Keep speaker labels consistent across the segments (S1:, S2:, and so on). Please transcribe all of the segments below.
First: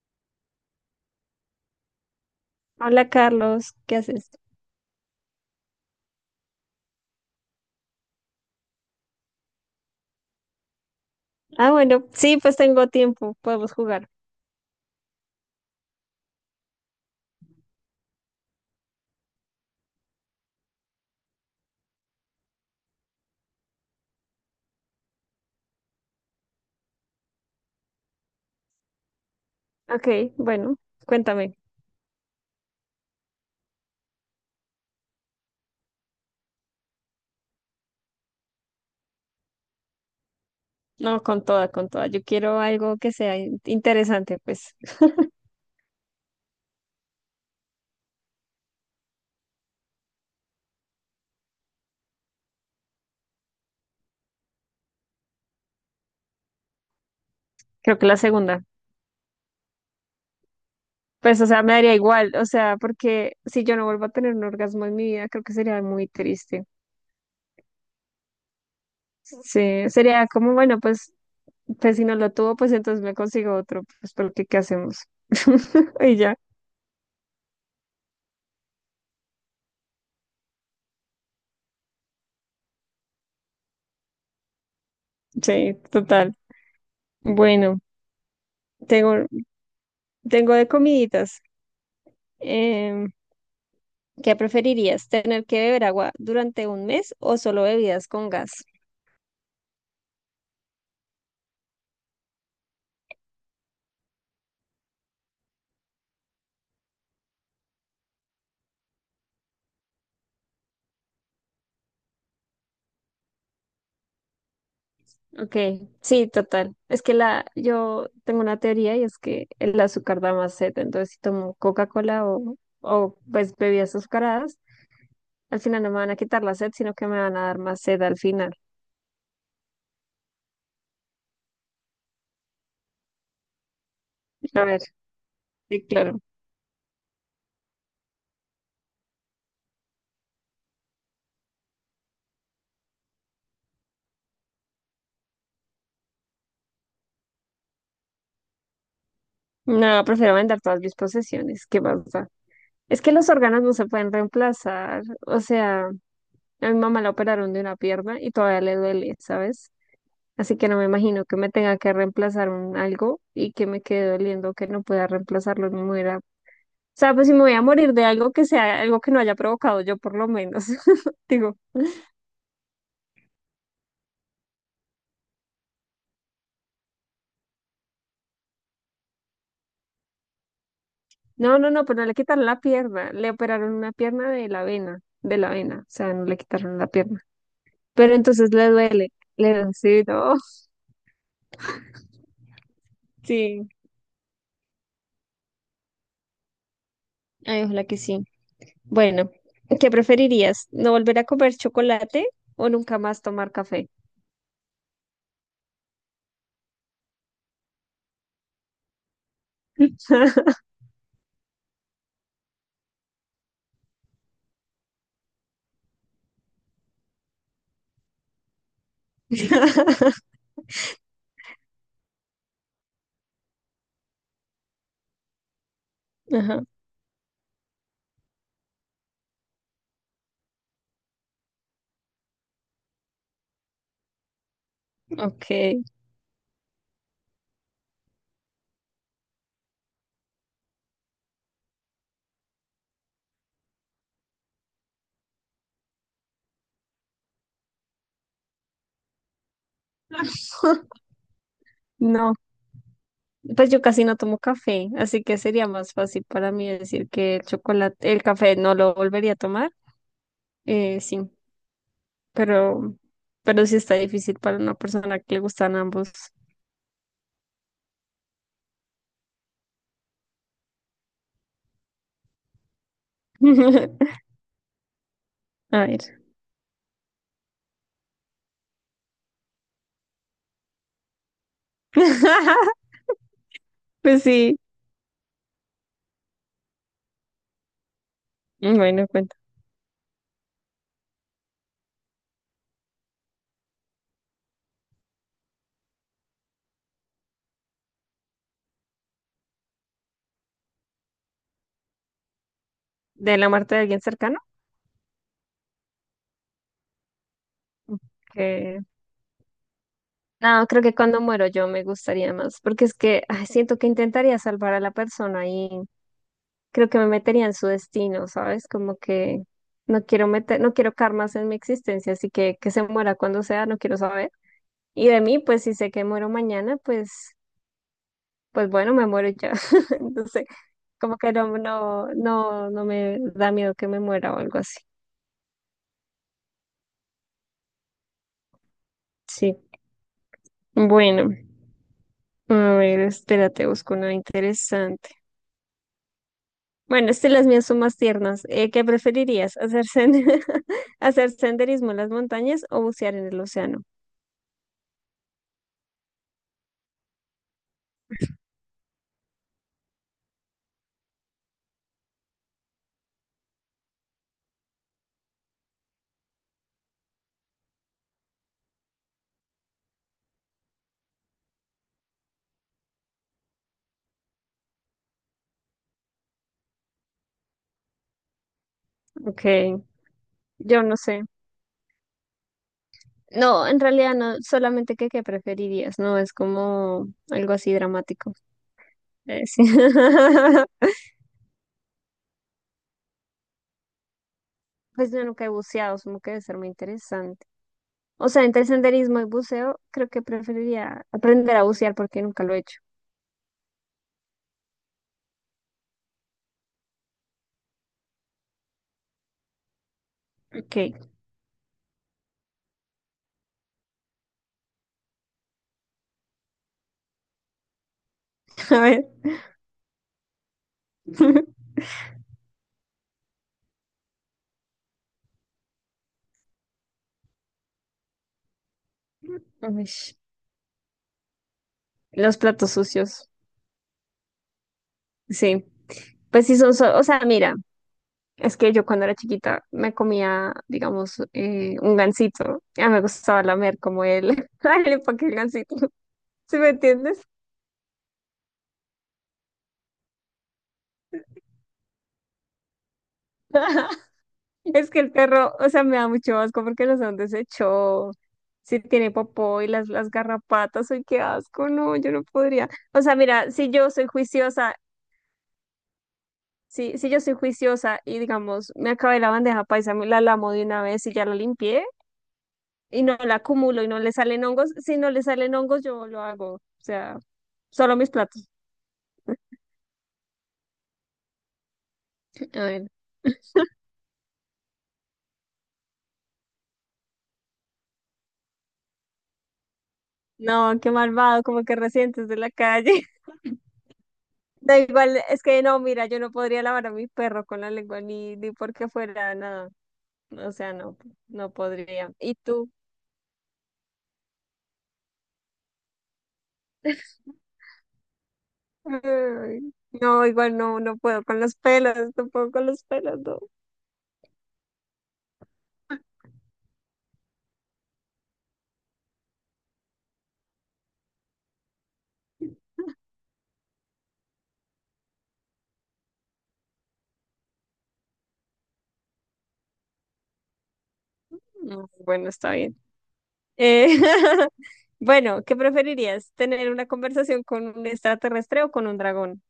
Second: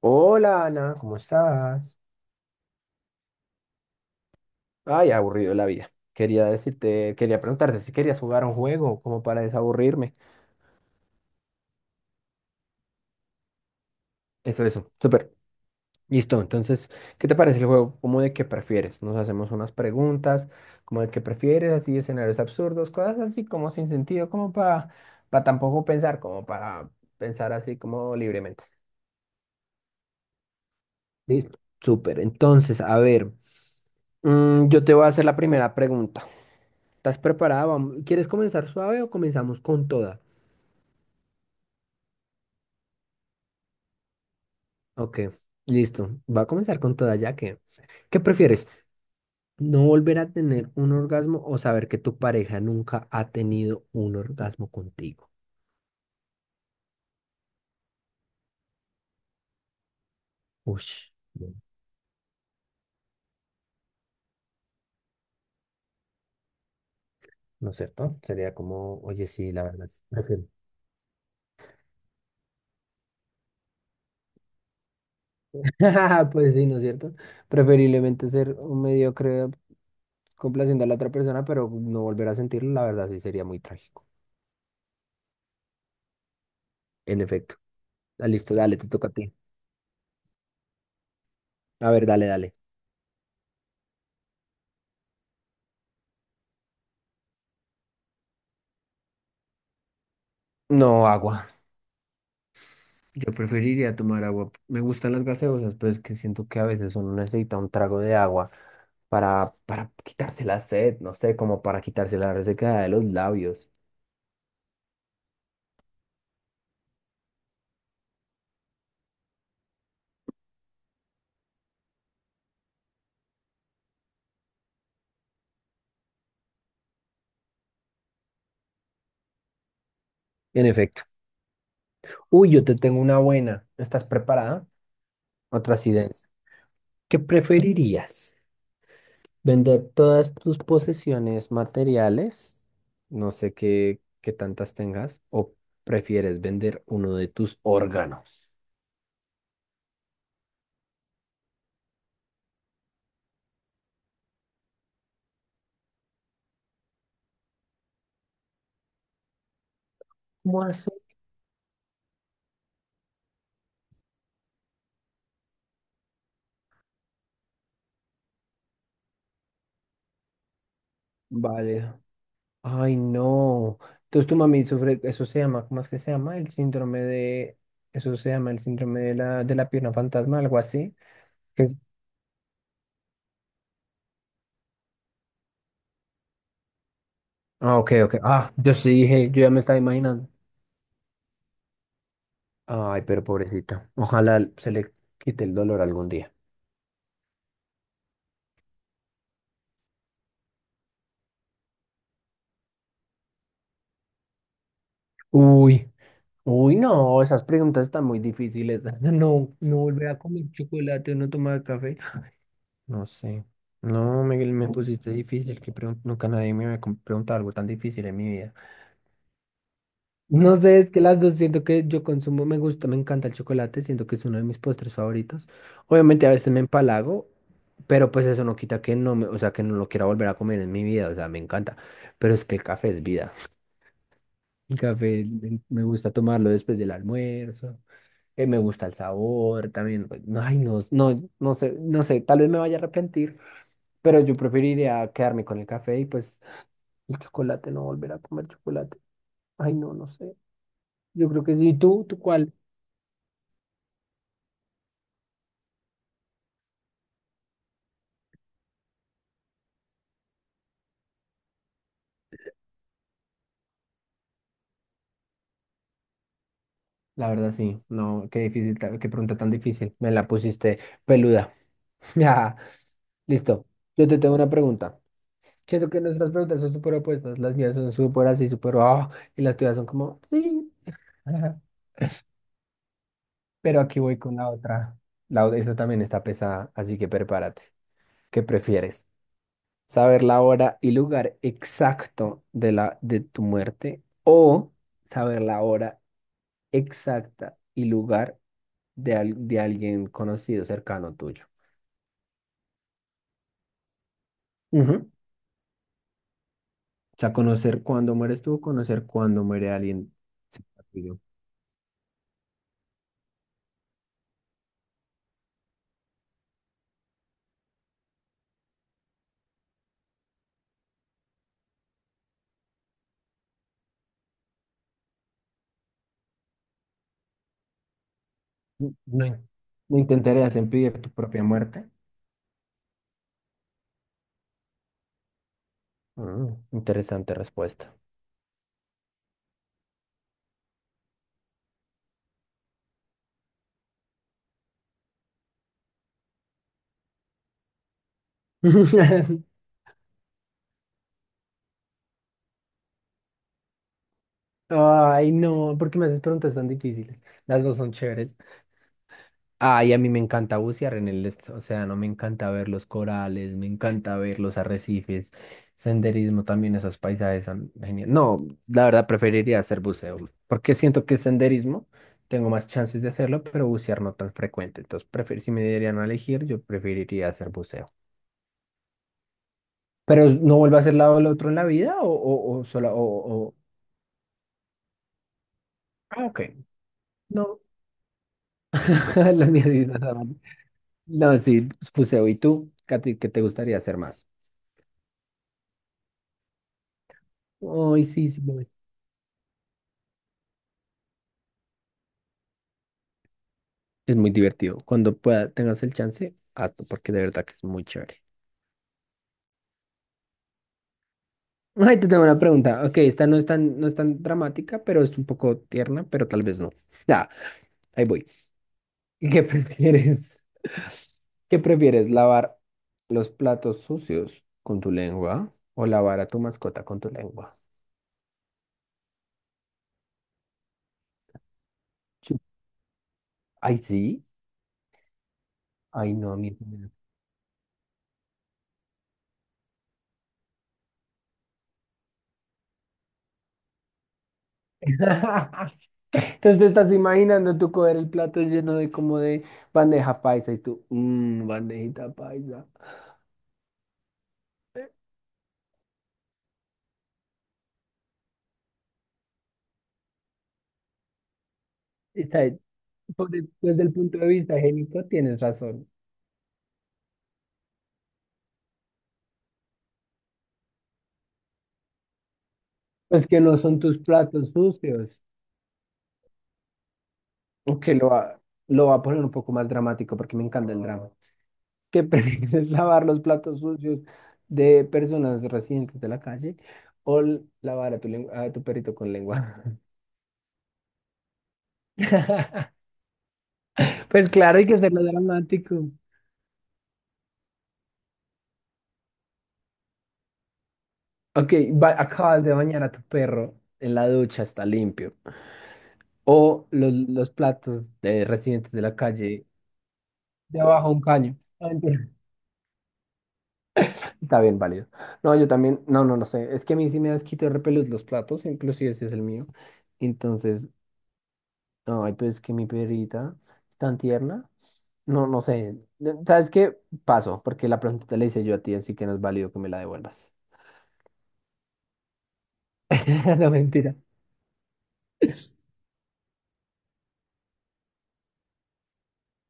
S1: Hola Ana, ¿cómo estás?
S2: Hola Carlos, ¿qué haces?
S1: Ay, aburrido la vida. Quería preguntarte si querías jugar a un juego como para desaburrirme.
S2: Ah, bueno, sí, pues tengo tiempo, podemos jugar.
S1: Eso, súper. Listo, entonces, ¿qué te parece el juego? ¿Cómo de qué prefieres? Nos hacemos unas preguntas, como de qué prefieres, así escenarios absurdos, cosas así como sin sentido, como para tampoco pensar, como para pensar así como libremente.
S2: Ok, bueno, cuéntame.
S1: Listo. Súper, entonces, a ver, yo te voy a hacer la primera pregunta. ¿Estás preparada? ¿Quieres comenzar suave o comenzamos con toda?
S2: No, con toda, con toda. Yo quiero algo que sea interesante, pues
S1: Ok, listo. Va a comenzar con toda ya que... ¿Qué prefieres? ¿No volver a tener un orgasmo o saber que tu pareja nunca ha tenido un orgasmo contigo?
S2: creo que la segunda.
S1: Ush,
S2: Pues, o
S1: no,
S2: sea, me daría igual, o sea, porque si yo no vuelvo a tener un orgasmo en mi vida, creo que sería muy triste.
S1: ¿no es cierto? Sería como, oye, sí, la verdad.
S2: Sí, sería
S1: Prefiero-
S2: como, bueno, pues si no lo tuvo, pues entonces me consigo otro, pues porque ¿qué hacemos? Y ya,
S1: Pues sí, ¿no es cierto? Preferiblemente ser un mediocre complaciendo a la otra persona, pero no volver a sentirlo, la verdad sí sería muy trágico.
S2: sí, total.
S1: En efecto.
S2: Bueno,
S1: Ah, listo, dale, te toca a
S2: tengo,
S1: ti.
S2: tengo de comiditas.
S1: A ver, dale, dale.
S2: Em, ¿Qué preferirías? ¿Tener que beber agua durante un mes o solo bebidas con gas?
S1: No, agua. Yo preferiría tomar agua. Me gustan las gaseosas, pero es que siento que a veces uno necesita un trago de agua para, quitarse la sed, no sé, como para quitarse la resequedad de los labios.
S2: Ok, sí, total. Es que yo tengo una teoría y es que el azúcar da más sed, entonces si tomo Coca-Cola o pues bebidas azucaradas, al final no me van a quitar la sed, sino que me van a dar más sed al final.
S1: En efecto. Uy, yo te tengo una buena. ¿Estás
S2: A
S1: preparada?
S2: ver,
S1: Otra
S2: sí,
S1: así
S2: claro.
S1: densa. ¿Qué preferirías? ¿Vender todas tus posesiones materiales? No sé qué, qué tantas tengas. ¿O prefieres vender uno de tus órganos?
S2: No, prefiero vender todas mis posesiones, ¿qué pasa? Es que los órganos no se pueden reemplazar, o sea, a mi mamá la operaron de una pierna y todavía le duele, ¿sabes? Así
S1: ¿Cómo
S2: que no
S1: así?
S2: me imagino que me tenga que reemplazar un algo y que me quede doliendo que no pueda reemplazarlo ni muera. O sea, pues si me voy a morir de algo que sea algo que no haya provocado yo por lo menos. Digo,
S1: Vale. Ay, no. Entonces tu mami sufre, eso se llama, ¿cómo es que se llama? El síndrome de, eso se llama el síndrome de la pierna fantasma, algo así.
S2: no,
S1: que
S2: no,
S1: es-
S2: no, pero no le quitaron la pierna, le operaron una pierna de la vena, o sea, no le quitaron la pierna.
S1: Ah, ok, ok.
S2: Pero
S1: Ah,
S2: entonces
S1: yo sí dije, yo ya
S2: le
S1: me
S2: duele,
S1: estaba
S2: sí,
S1: imaginando.
S2: no,
S1: Ay, pero
S2: sí,
S1: pobrecita. Ojalá se le quite el dolor algún día.
S2: ay, ojalá que sí. Bueno, ¿qué preferirías? ¿No volver a comer chocolate o nunca más tomar café?
S1: Uy, no, esas preguntas están muy difíciles. No, no volver a comer chocolate o no tomar café. No sé. No, Miguel, me pusiste difícil, nunca nadie me había preguntado algo tan difícil en mi vida. No sé, es que las dos siento que yo consumo, me gusta, me encanta el chocolate, siento que es uno de mis postres favoritos. Obviamente a veces me
S2: Ajá,
S1: empalago, pero pues eso no quita que no me, o sea, que no lo quiera volver a comer en mi vida, o sea, me encanta. Pero es que el café es vida. El café
S2: ok.
S1: me gusta tomarlo después del almuerzo, me gusta el sabor también. Pues, no, ay, no sé, tal vez me vaya a arrepentir, pero yo preferiría quedarme con el café y pues el chocolate, no volver a comer chocolate. Ay, no, no sé. Yo creo que sí. ¿Y tú? ¿Tú
S2: No,
S1: cuál?
S2: pues yo casi no tomo café, así que sería más fácil para mí decir que el chocolate, el café no lo volvería a tomar. Sí, pero, pero sí está difícil para una persona que le gustan ambos.
S1: La verdad sí, no, qué difícil, qué pregunta tan difícil, me la pusiste peluda. Ya, listo, yo te tengo una pregunta.
S2: A
S1: Siento que
S2: ver.
S1: nuestras preguntas son súper opuestas, las mías son súper así, súper, ah, y las tuyas son como, sí. Pero aquí voy
S2: Pues
S1: con la
S2: sí,
S1: otra. Esta también está pesada, así que prepárate. ¿Qué
S2: bueno,
S1: prefieres?
S2: cuenta.
S1: ¿Saber la hora y lugar exacto de tu muerte o saber la hora exacta y lugar de, de alguien conocido, cercano tuyo?
S2: ¿De la muerte de alguien cercano?
S1: Ujú. O sea, conocer cuándo mueres tú,
S2: Que...
S1: conocer cuándo muere alguien
S2: No,
S1: cerca
S2: creo que
S1: tuyo.
S2: cuando muero yo me gustaría más, porque es que ay, siento que intentaría salvar a la persona y creo que me metería en su destino, ¿sabes? Como que no quiero meter, no quiero karmas en mi existencia, así que se muera cuando sea, no quiero saber. Y de mí, pues si sé que muero mañana, pues
S1: No,
S2: bueno, me
S1: no
S2: muero y
S1: in-
S2: ya.
S1: no
S2: Entonces,
S1: intentarías impedir tu
S2: como que
S1: propia
S2: no,
S1: muerte.
S2: no, no, no me da miedo que me muera o algo así.
S1: Mm, interesante respuesta.
S2: Sí. Bueno, a ver, espérate, busco una interesante. Bueno, las mías son más tiernas. ¿Qué preferirías? ¿Hacer senderismo en las montañas o bucear en el océano?
S1: Ay, no, ¿por qué me haces preguntas tan difíciles? Las dos son chéveres. Ay, a mí me encanta bucear en el océano, me encanta ver los corales, me encanta ver los arrecifes, senderismo también, esos paisajes son geniales. No, la verdad preferiría hacer buceo, porque siento que senderismo tengo más chances de hacerlo, pero bucear no tan frecuente. Entonces, si me dieran a elegir, yo preferiría hacer buceo.
S2: Ok,
S1: Pero no vuelvo a
S2: yo
S1: hacer
S2: no
S1: lado
S2: sé.
S1: del otro en la vida o solo
S2: No, en realidad no, solamente que qué preferirías, no
S1: Ah,
S2: es
S1: ok.
S2: como algo
S1: No,
S2: así dramático.
S1: las
S2: Sí.
S1: mías sí son- No, sí, buceo. ¿Y tú, Katy, qué te gustaría hacer más?
S2: Pues yo nunca he buceado, supongo que debe ser muy interesante.
S1: Ay, sí,
S2: O
S1: sí.
S2: sea, entre senderismo y buceo, creo que preferiría aprender a bucear porque nunca lo he hecho.
S1: Es muy divertido. Cuando pueda, tengas el chance, hazlo, porque de verdad que es muy chévere.
S2: Ok,
S1: Ay, te tengo una pregunta. Ok, esta no es tan, no es tan dramática, pero es un poco tierna, pero tal vez no. Ya, ahí voy.
S2: a ver.
S1: ¿Qué prefieres? ¿Qué prefieres? ¿Lavar los platos sucios con tu lengua o lavar a tu mascota con tu lengua?
S2: Uish,
S1: Chu-
S2: los platos sucios.
S1: Ay, sí.
S2: Sí,
S1: Ay, no, a
S2: pues
S1: mí.
S2: sí
S1: Eso
S2: son,
S1: me da-
S2: o sea, mira, es que yo cuando era chiquita me comía, digamos, un gansito. Ya me gustaba lamer como él. El
S1: pena.
S2: empaque del gansito, ¿sí
S1: Entonces te
S2: me
S1: estás
S2: entiendes?
S1: imaginando tú coger el plato lleno de bandeja paisa y tú, mmm, bandejita paisa.
S2: Es que el perro, o sea, me da mucho asco porque los han deshecho. Si tiene popó y las garrapatas, ay, qué asco, no, yo no
S1: Está bien.
S2: podría. O sea, mira, si
S1: Desde
S2: yo
S1: el
S2: soy
S1: punto de vista
S2: juiciosa,
S1: higiénico tienes razón.
S2: si yo soy juiciosa y digamos, me acabé la bandeja paisa, me la lamo de una vez y ya la limpié y no
S1: Pues
S2: la
S1: que no son
S2: acumulo y
S1: tus
S2: no le salen
S1: platos
S2: hongos, si no
S1: sucios.
S2: le salen hongos, yo lo hago. O sea,
S1: Que
S2: solo mis
S1: lo va,
S2: platos.
S1: lo va a poner un poco más dramático porque me encanta el drama. ¿Que
S2: A
S1: prefieres
S2: ver.
S1: lavar los platos sucios de personas residentes de la calle o lavar a tu, a tu perrito con lengua?
S2: No, qué malvado, como que recientes de la calle.
S1: Pues claro, hay que
S2: Da
S1: hacerlo
S2: igual, es que no,
S1: dramático.
S2: mira, yo no podría lavar a mi perro con la lengua ni porque fuera nada. O sea, no, no
S1: Ok,
S2: podría. ¿Y
S1: acabas de
S2: tú?
S1: bañar a tu perro en la ducha, está limpio. O los platos de residentes de la calle
S2: Ay, no, igual no,
S1: debajo de
S2: no
S1: un
S2: puedo
S1: caño.
S2: con los pelos, no puedo con los pelos, no.
S1: Está bien válido. No, yo también, no sé. Es que a mí sí me da asquito de repelús los platos, inclusive ese es el mío. Entonces, no, ay, pero es que mi perrita es tan tierna. No, no sé. ¿Sabes qué? Paso, porque la pregunta le la hice yo a ti, así que no es válido que me la devuelvas.
S2: No, bueno, está bien.
S1: No,
S2: Eh,
S1: mentira.
S2: bueno, ¿qué preferirías? ¿Tener una conversación con un extraterrestre o con un dragón?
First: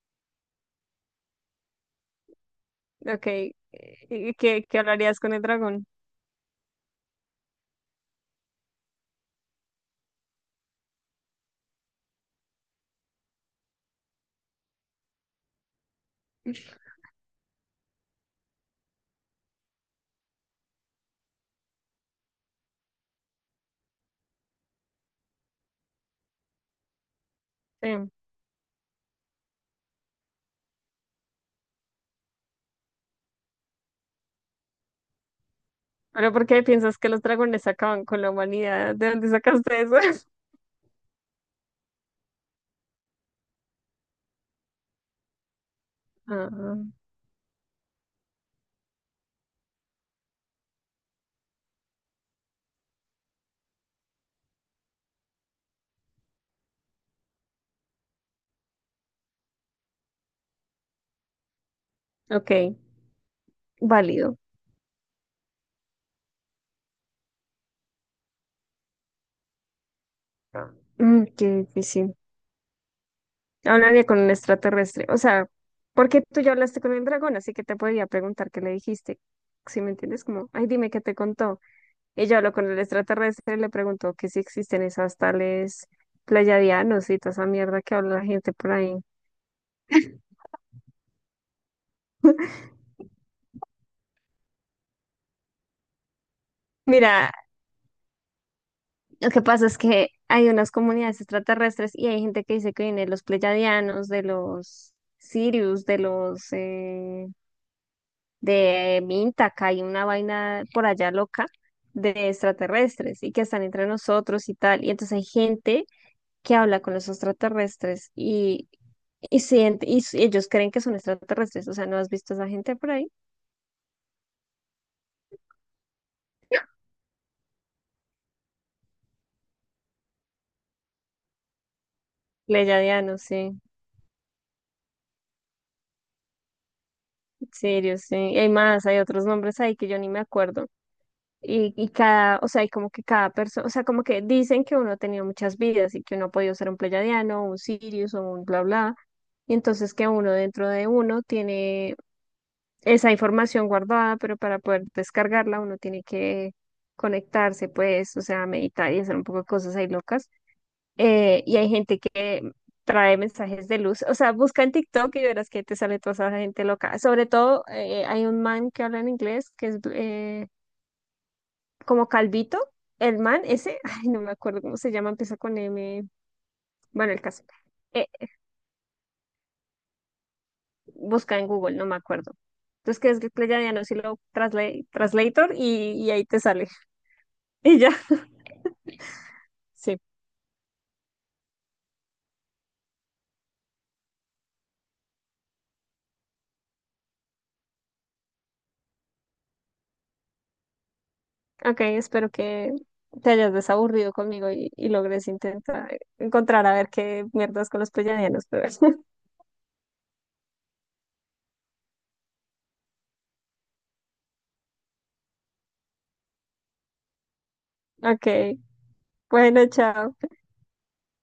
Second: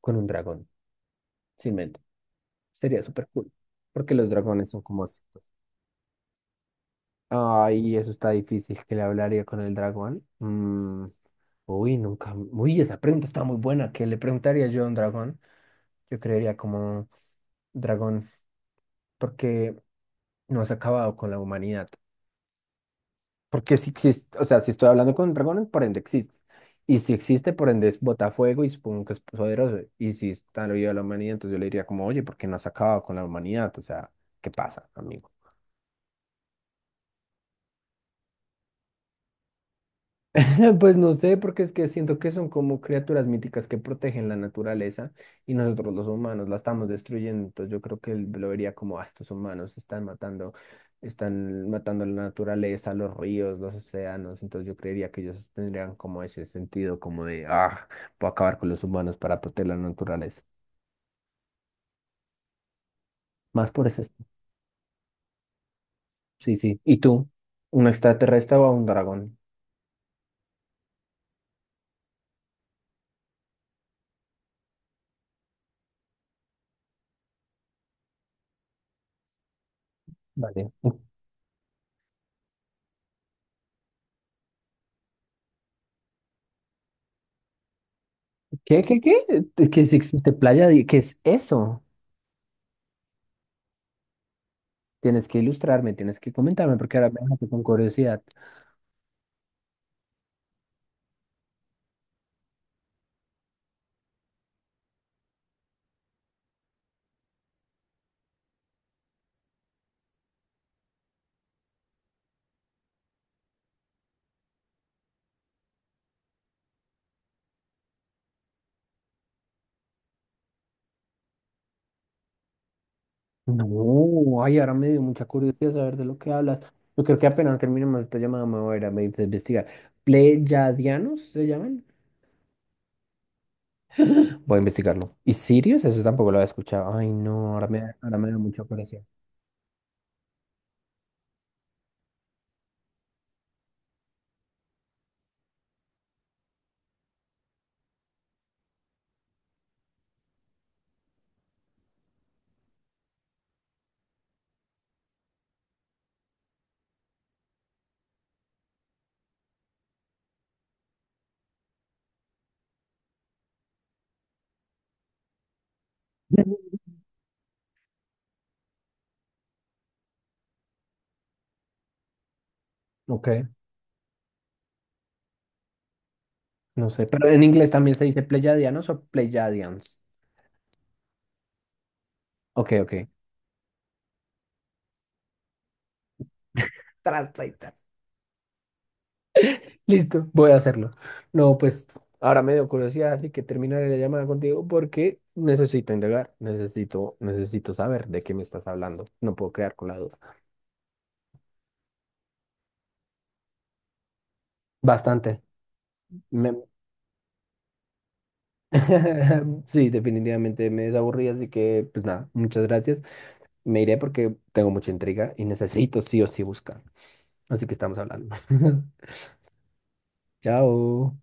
S1: Con un dragón, sin mente. Sería
S2: Ok,
S1: súper cool. Porque los
S2: ¿y ¿qué,
S1: dragones
S2: qué
S1: son como
S2: hablarías
S1: así.
S2: con el dragón?
S1: Ay, eso está difícil, que le hablaría con el dragón. Mm, uy, nunca. Uy, esa pregunta está muy buena. ¿Qué le preguntaría yo a un dragón? Yo creería como dragón, porque no has acabado con la humanidad. Porque si existe, o sea, si estoy hablando con un dragón, por ende existe. Y si existe, por ende es
S2: Sí.
S1: botafuego y supongo que es poderoso. Y si está lo vivo de la humanidad, entonces yo le diría como, oye, ¿por qué no has acabado con la humanidad? O sea, ¿qué pasa, amigo?
S2: Ahora, ¿por qué piensas que los dragones acaban con la humanidad? ¿De dónde sacaste eso?
S1: Pues no sé, porque es que siento que son como criaturas míticas que protegen la naturaleza y nosotros los humanos la
S2: Ah,
S1: estamos destruyendo. Entonces yo creo que él lo vería como, ah, estos humanos están matando la naturaleza, los ríos, los océanos. Entonces yo creería que ellos tendrían como ese sentido como de, ah, puedo acabar con los humanos para proteger la naturaleza.
S2: ok,
S1: Más por eso.
S2: válido.
S1: Sí, sí. ¿Y tú? ¿Un extraterrestre o un dragón?
S2: Qué difícil. Hablaría con un extraterrestre. O sea, porque tú ya hablaste con el dragón, así que te podría preguntar qué le dijiste. Si me entiendes, como, ay,
S1: Vale.
S2: dime qué te contó. Ella habló con el extraterrestre y le preguntó que si existen esas tales pleiadianos y toda esa mierda que habla la gente por
S1: ¿Qué,
S2: ahí.
S1: qué, qué? ¿Qué que es existe playa? ¿Qué es eso? Tienes que ilustrarme, tienes que comentarme, porque ahora me
S2: Mira,
S1: dejaste con curiosidad.
S2: lo que pasa es que hay unas comunidades extraterrestres y hay gente que dice que viene de los pleiadianos, de los Sirius, de Minta, que hay una vaina por allá loca de extraterrestres y que están entre nosotros y tal. Y entonces hay gente que habla con los extraterrestres ellos creen que son extraterrestres. O sea, ¿no has visto a esa gente por ahí?
S1: No, ay, ahora me dio mucha curiosidad saber de lo que hablas. Yo creo que apenas terminemos esta llamada me voy a ir a investigar. ¿Pleyadianos se llaman?
S2: Pleyadianos, sí,
S1: Voy a investigarlo. ¿Y Sirius? Eso tampoco lo había escuchado. Ay, no,
S2: Sirius, sí.
S1: ahora me dio
S2: Y hay
S1: mucha
S2: más, hay
S1: curiosidad.
S2: otros nombres ahí que yo ni me acuerdo. Y cada, o sea, y como que cada persona, o sea, como que dicen que uno ha tenido muchas vidas y que uno ha podido ser un pleyadiano, un Sirius o un bla bla. Y entonces que uno dentro de uno tiene esa información guardada, pero para poder descargarla uno tiene que conectarse, pues, o sea, meditar y hacer un poco de cosas ahí locas. Y hay gente que trae mensajes de luz, o sea, busca en TikTok y verás que te sale toda esa gente
S1: Ujú.
S2: loca. Sobre todo, hay un man que habla en inglés que es como Calvito, el
S1: Ok,
S2: man ese, ay, no me acuerdo cómo se llama, empieza con M,
S1: no sé,
S2: bueno, el
S1: pero en
S2: caso.
S1: inglés también se
S2: Eh,
S1: dice Pleyadianos o Pleyadians.
S2: busca en Google, no me acuerdo.
S1: Ok, ok.
S2: Entonces, que es que le llaman así Translator y ahí te sale.
S1: Translator.
S2: Y ya. Sí,
S1: Listo, voy a hacerlo. No, pues ahora me dio curiosidad, así que terminaré la llamada contigo porque necesito indagar, necesito saber de qué me estás hablando. No puedo quedar con la duda.
S2: ok, espero que te hayas desaburrido conmigo y logres
S1: Bastante.
S2: intentar
S1: Me-
S2: encontrar a ver qué mierdas con los pleyadianos, pero
S1: Sí, definitivamente me desaburrí, así que pues nada, muchas gracias. Me iré porque tengo mucha intriga y necesito sí o sí buscar. Así que estamos
S2: ok,
S1: hablando.
S2: bueno, chao.
S1: Chao.